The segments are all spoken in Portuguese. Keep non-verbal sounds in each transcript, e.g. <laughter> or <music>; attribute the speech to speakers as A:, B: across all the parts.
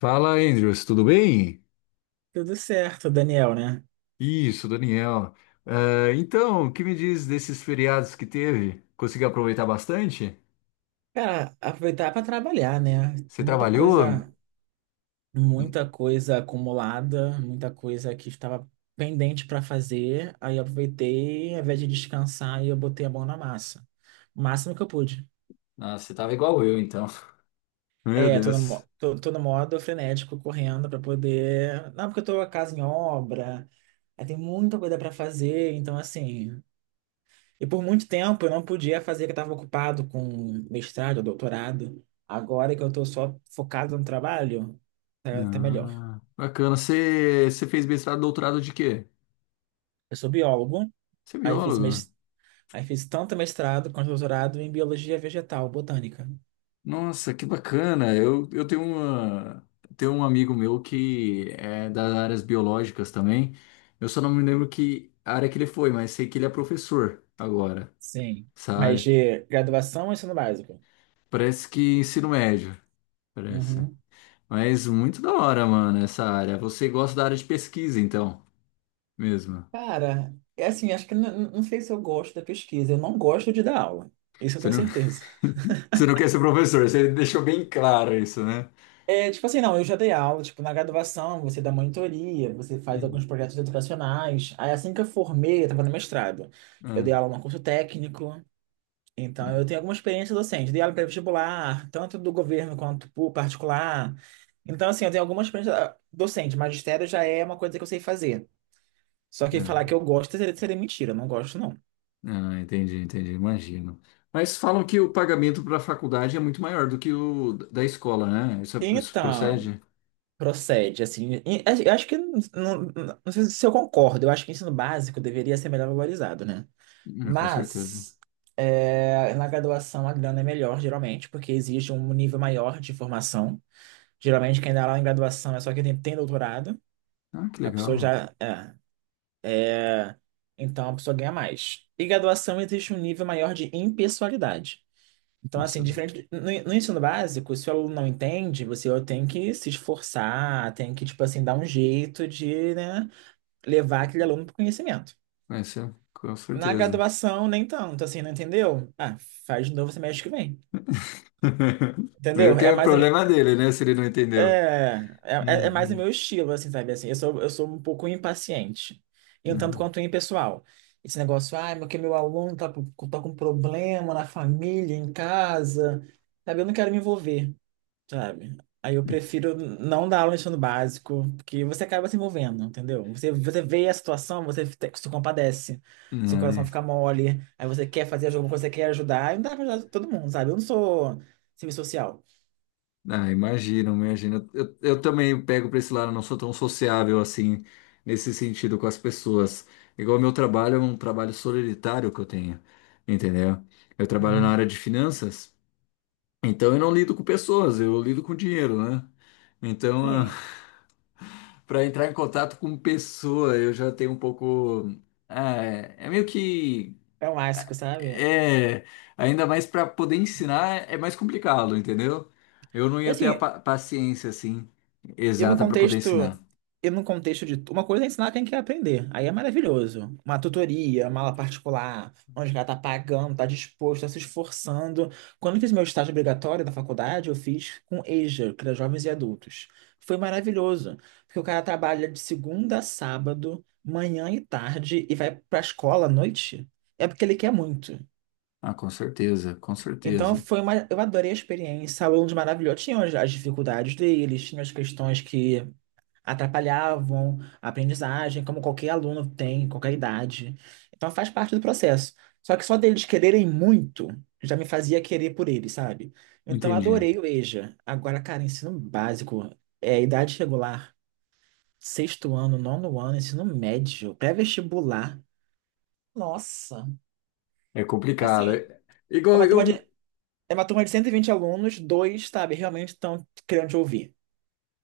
A: Fala, Andrews, tudo bem?
B: Tudo certo, Daniel, né?
A: Isso, Daniel. Então, o que me diz desses feriados que teve? Conseguiu aproveitar bastante?
B: Cara, aproveitar para trabalhar, né?
A: Você trabalhou?
B: Muita coisa acumulada, muita coisa que estava pendente para fazer. Aí eu aproveitei, ao invés de descansar, eu botei a mão na massa. O máximo que eu pude.
A: Ah, você tava igual eu, então. <laughs> Meu
B: É, tô no,
A: Deus.
B: mo- tô, tô no modo frenético, correndo para poder. Não, porque eu tô a casa em obra, aí tem muita coisa para fazer, então assim. E por muito tempo eu não podia fazer, que eu estava ocupado com mestrado, doutorado. Agora que eu estou só focado no trabalho, tá melhor.
A: Ah, bacana. Você fez mestrado, doutorado de quê?
B: Eu sou biólogo,
A: Você é
B: aí fiz,
A: biólogo?
B: mes- aí fiz tanto mestrado quanto doutorado em biologia vegetal, botânica.
A: Nossa, que bacana. Eu tenho tenho um amigo meu que é das áreas biológicas também. Eu só não me lembro que área que ele foi, mas sei que ele é professor agora,
B: Sim. Mas
A: sabe?
B: de graduação é ensino básico.
A: Parece que ensino médio, parece.
B: Uhum.
A: Mas muito da hora, mano, essa área. Você gosta da área de pesquisa, então, mesmo.
B: Cara, é assim, acho que não sei se eu gosto da pesquisa. Eu não gosto de dar aula. Isso eu
A: Você
B: tenho
A: não, <laughs>
B: certeza.
A: Você não quer ser professor, você deixou bem claro isso, né?
B: É, tipo assim, não, eu já dei aula, tipo, na graduação, você dá monitoria, você faz alguns
A: Uhum.
B: projetos educacionais. Aí assim que eu formei, eu tava no mestrado. Eu
A: Ah,
B: dei aula num curso técnico, então
A: hum,
B: eu tenho alguma experiência docente. Dei aula para vestibular, tanto do governo quanto particular. Então, assim, eu tenho alguma experiência docente. Magistério já é uma coisa que eu sei fazer. Só que falar que
A: ah,
B: eu gosto seria mentira, eu não gosto, não.
A: entendi, entendi, imagino. Mas falam que o pagamento para a faculdade é muito maior do que o da escola, né? Isso, é, isso
B: Então,
A: procede?
B: procede, assim, eu acho que, não, não, não sei se eu concordo, eu acho que o ensino básico deveria ser melhor valorizado, né?
A: Com certeza.
B: Mas é, na graduação a grana é melhor, geralmente, porque exige um nível maior de formação. Geralmente, quem dá lá em graduação é só quem tem doutorado,
A: Ah, que
B: a pessoa
A: legal.
B: já. É. Então, a pessoa ganha mais. E graduação existe um nível maior de impessoalidade. Então, assim,
A: Isso,
B: diferente. No ensino básico, se o aluno não entende, você tem que se esforçar, tem que, tipo assim, dar um jeito de, né, levar aquele aluno para o conhecimento.
A: isso é, com
B: Na
A: certeza.
B: graduação, nem tanto, assim, não entendeu? Faz de novo semestre que vem.
A: <laughs> Meio
B: Entendeu?
A: que
B: É
A: é
B: mais, é,
A: problema dele, né? Se ele não entendeu.
B: é, é é mais o
A: Uhum.
B: meu estilo, assim, sabe? Assim, eu sou um pouco impaciente. E um tanto
A: Não,
B: quanto impessoal. Esse negócio, meu, que meu aluno tá com problema na família, em casa, sabe? Eu não quero me envolver, sabe? Aí eu prefiro não dar aula no ensino básico, porque você acaba se envolvendo, entendeu? Você vê a situação, você se compadece, seu
A: não,
B: coração fica mole, aí você quer fazer alguma coisa, você quer ajudar, e não dá pra ajudar todo mundo, sabe? Eu não sou serviço social.
A: imagino, imagino. Eu também pego para esse lado, não sou tão sociável assim, nesse sentido, com as pessoas. Igual meu trabalho é um trabalho solitário que eu tenho, entendeu? Eu trabalho na área de finanças, então eu não lido com pessoas, eu lido com dinheiro, né? Então,
B: Sim,
A: para <laughs> entrar em contato com pessoa, eu já tenho um pouco. É meio que
B: é um clássico, sabe?
A: é, ainda mais para poder ensinar é mais complicado, entendeu? Eu não
B: E
A: ia ter a
B: assim,
A: pa- paciência assim
B: e no
A: exata para poder ensinar.
B: contexto, e no contexto de uma coisa é ensinar quem quer aprender. Aí é maravilhoso. Uma tutoria, uma aula particular, onde o cara tá pagando, tá disposto, tá se esforçando. Quando eu fiz meu estágio obrigatório da faculdade, eu fiz com EJA, que era jovens e adultos. Foi maravilhoso, porque o cara trabalha de segunda a sábado, manhã e tarde, e vai pra escola à noite. É porque ele quer muito.
A: Ah, com certeza, com
B: Então
A: certeza.
B: foi uma, eu adorei a experiência, alunos maravilhosos, tinham as dificuldades deles, tinham as questões que atrapalhavam a aprendizagem, como qualquer aluno tem, em qualquer idade. Então faz parte do processo. Só que só deles quererem muito já me fazia querer por eles, sabe? Então
A: Entendi.
B: adorei o EJA. Agora, cara, ensino básico, é idade regular, sexto ano, nono ano, ensino médio, pré-vestibular. Nossa,
A: É complicado.
B: assim, é
A: Igual
B: uma
A: eu.
B: turma de É uma turma de 120 alunos, dois, sabe, realmente estão querendo te ouvir.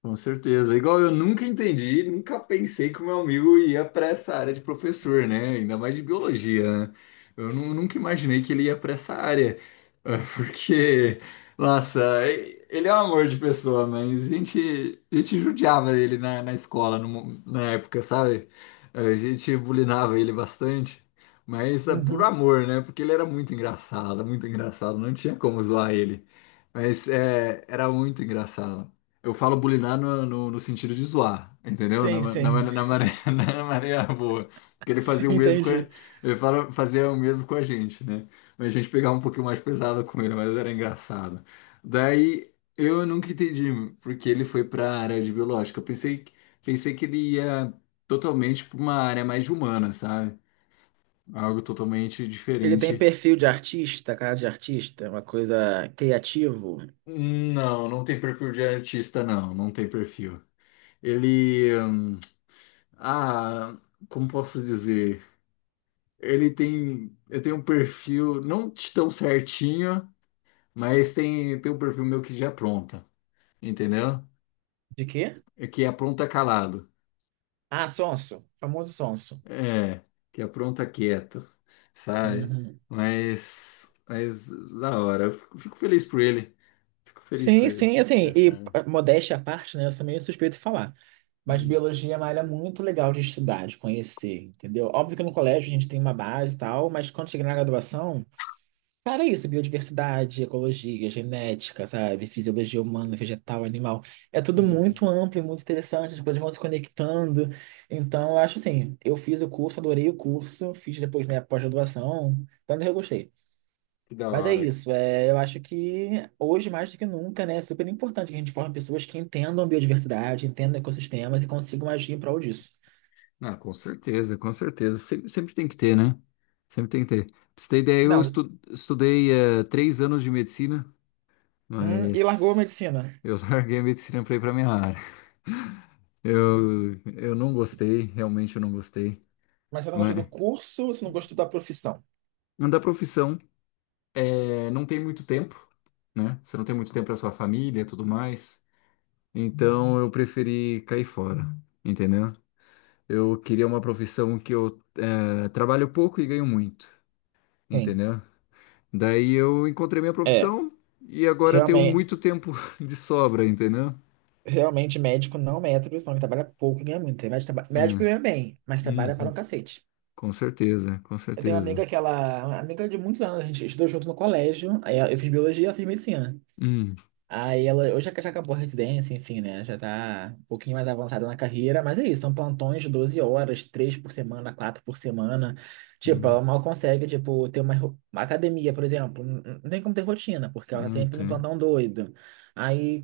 A: Com certeza. Igual eu nunca entendi, nunca pensei que o meu amigo ia para essa área de professor, né? Ainda mais de biologia, né? Eu nunca imaginei que ele ia para essa área, <laughs> porque, nossa, ele é um amor de pessoa, mas a gente judiava ele na escola, no mo- na época, sabe? A gente bulinava ele bastante, mas por
B: Uhum.
A: amor, né? Porque ele era muito engraçado, não tinha como zoar ele. Mas era muito engraçado. Eu falo bulinar no sentido de zoar, entendeu? Na,
B: Sim,
A: ma- na,
B: sim,
A: ma- na, maré, <laughs> Na maré boa. Porque ele
B: <laughs>
A: fazia o mesmo com a,
B: entendi.
A: ele fala, fazia o mesmo com a gente, né? Mas a gente pegava um pouquinho mais pesado com ele, mas era engraçado. Daí eu nunca entendi porque ele foi para a área de biológica. Eu pensei que ele ia totalmente para uma área mais de humana, sabe? Algo totalmente
B: Ele tem
A: diferente.
B: perfil de artista, cara de artista, uma coisa criativo.
A: Não, não tem perfil de artista, não. Não tem perfil. Ele. Ah, como posso dizer? Eu tenho um perfil não de tão certinho, mas tem um perfil meu que já apronta, entendeu?
B: De quê?
A: É que apronta calado,
B: Ah, sonso, famoso sonso.
A: é, que apronta quieto, sabe?
B: Uhum.
A: Mas da hora, eu fico feliz por ele, fico feliz
B: Sim,
A: por ele,
B: sim, assim,
A: é
B: e
A: sério.
B: modéstia à parte, né? Eu sou meio suspeito de falar. Mas
A: Hum,
B: biologia é uma área muito legal de estudar, de conhecer, entendeu? Óbvio que no colégio a gente tem uma base e tal, mas quando chega na graduação. Cara, é isso, biodiversidade, ecologia, genética, sabe? Fisiologia humana, vegetal, animal. É tudo
A: hum, hum.
B: muito amplo e muito interessante, as coisas vão se conectando. Então, eu acho assim, eu fiz o curso, adorei o curso, fiz depois minha pós-graduação, tanto que eu gostei.
A: Que da
B: Mas é
A: hora.
B: isso, é, eu acho que hoje, mais do que nunca, né, é super importante que a gente forme pessoas que entendam biodiversidade, entendam ecossistemas e consigam agir em prol disso.
A: Ah, com certeza, com certeza. Sempre, sempre tem que ter, né? Sempre tem que ter. Pra você ter ideia, eu
B: Não,
A: estudei 3 anos de medicina,
B: e largou a
A: mas
B: medicina.
A: eu <laughs> larguei a medicina pra ir pra minha área. Eu não gostei, realmente eu não gostei.
B: Mas você não gostou
A: Mas
B: do curso, você não gostou da profissão?
A: mas da profissão, não tem muito tempo, né? Você não tem muito tempo pra sua família e tudo mais. Então eu preferi cair fora, entendeu? Eu queria uma profissão que eu trabalho pouco e ganho muito,
B: Sim.
A: entendeu? Daí eu encontrei minha
B: É,
A: profissão e agora eu tenho
B: realmente.
A: muito tempo <laughs> de sobra, entendeu?
B: Realmente, médico não é profissão que trabalha pouco e ganha muito. Tem Médico, traba-
A: É.
B: médico ganha bem, mas trabalha para um
A: Uhum.
B: cacete.
A: Com certeza, com
B: Eu tenho uma
A: certeza.
B: amiga que ela, uma amiga de muitos anos, a gente estudou junto no colégio. Aí eu fiz biologia, ela fez medicina.
A: Hum,
B: Aí ela hoje já já acabou a residência, enfim, né? Já tá um pouquinho mais avançada na carreira, mas é isso, são plantões de 12 horas, três por semana, quatro por semana. Tipo,
A: hum.
B: ela mal consegue, tipo, ter uma academia, por exemplo. Não tem como ter rotina, porque ela tá
A: Não
B: sempre no
A: tem.
B: plantão doido. Aí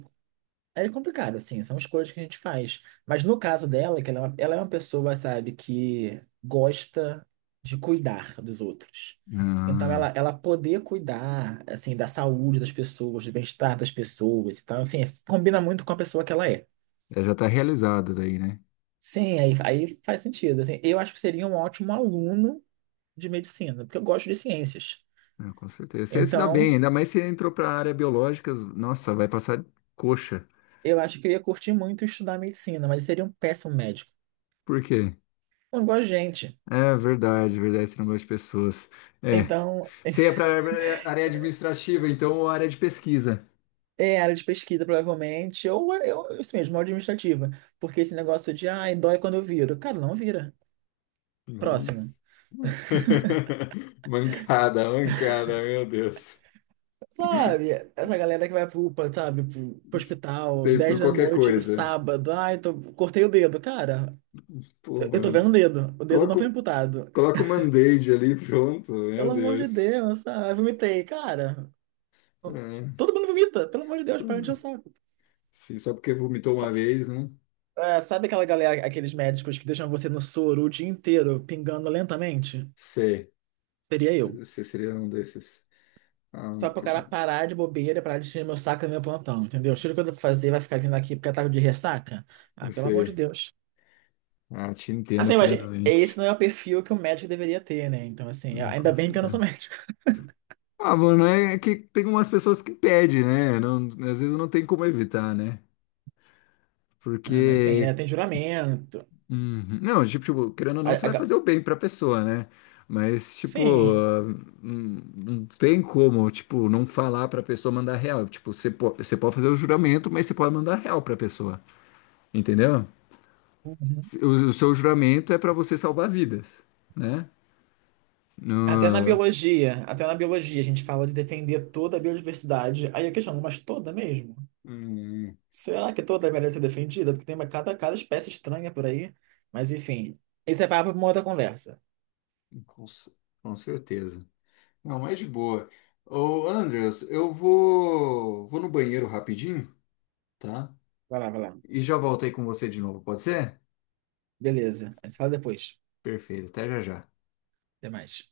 B: é complicado, assim, são escolhas que a gente faz. Mas no caso dela, que ela é uma, pessoa, sabe, que gosta de cuidar dos outros. Então,
A: Ah,
B: ela poder cuidar, assim, da saúde das pessoas, do bem-estar das pessoas então, enfim, combina muito com a pessoa que ela é.
A: é, já está realizado daí, né?
B: Sim, aí faz sentido, assim. Eu acho que seria um ótimo aluno de medicina, porque eu gosto de ciências.
A: É, com certeza. Você se dá bem,
B: Então,
A: ainda mais se entrou para a área biológicas, nossa, vai passar coxa.
B: eu acho que eu ia curtir muito estudar medicina, mas seria um péssimo médico.
A: Por quê?
B: Eu não gosto de gente.
A: É verdade, verdade, você não gosta de pessoas. É.
B: Então,
A: Você ia para a área administrativa, então, ou área de pesquisa.
B: é área de pesquisa, provavelmente, ou é, eu, isso mesmo, administrativa. Porque esse negócio de, ai, dói quando eu viro. Cara, não vira.
A: É
B: Próximo.
A: isso. <laughs> Mancada, mancada, meu Deus.
B: Sabe? Essa galera que vai pro UPA, sabe? Pro hospital,
A: Sei por
B: 10 da
A: qualquer
B: noite do
A: coisa.
B: sábado. Ai, cortei o dedo. Cara,
A: Pô,
B: eu tô
A: mano.
B: vendo o dedo. O dedo não foi
A: Coloca,
B: amputado.
A: coloca o band-aid ali, pronto, meu
B: Pelo amor de
A: Deus.
B: Deus, sabe? Eu vomitei. Cara,
A: É.
B: todo mundo vomita. Pelo amor de Deus, para de encher o saco.
A: Sim, só porque vomitou
B: Sa-
A: uma
B: sa-
A: vez,
B: sa-
A: né?
B: Sabe aquela galera, aqueles médicos que deixam você no soro o dia inteiro, pingando lentamente?
A: Sei.
B: Seria eu.
A: Você seria um desses. Ah,
B: Só pro cara
A: pronto.
B: parar de bobeira, parar de tirar meu saco do meu plantão, entendeu? Cheiro que eu tô pra fazer, vai ficar vindo aqui porque eu tava de ressaca? Ah,
A: Não
B: pelo amor de
A: sei.
B: Deus.
A: Ah, te entendo
B: Assim, mas
A: plenamente.
B: esse não é o perfil que o médico deveria ter, né? Então, assim,
A: Não
B: ainda bem que eu
A: consigo.
B: não sou <laughs> médico.
A: Ah, mano, é que tem umas pessoas que pedem, né? Às vezes não tem como evitar, né?
B: Ah, mas, enfim, né?
A: Porque.
B: Tem juramento.
A: Uhum. Não, tipo, querendo ou não,
B: A-
A: você
B: a
A: vai
B: ga-
A: fazer o bem pra pessoa, né? Mas, tipo,
B: Sim.
A: ah, não tem como, tipo, não falar pra pessoa mandar real. Tipo, você pode fazer o juramento, mas você pode mandar real pra pessoa, entendeu?
B: Uhum.
A: O seu juramento é pra você salvar vidas, né?
B: Até na
A: No...
B: biologia, até na biologia, a gente fala de defender toda a biodiversidade. Aí eu questiono, mas toda mesmo?
A: Hum,
B: Será que toda merece ser defendida? Porque tem cada espécie estranha por aí. Mas enfim, esse é papo para uma outra conversa.
A: com, ce- com certeza. Não, mas de boa. Ô, Andreas, eu vou no banheiro rapidinho, tá?
B: Vai lá, vai lá.
A: E já volto aí com você de novo, pode ser?
B: Beleza, a gente fala depois.
A: Perfeito, até já já.
B: Até mais.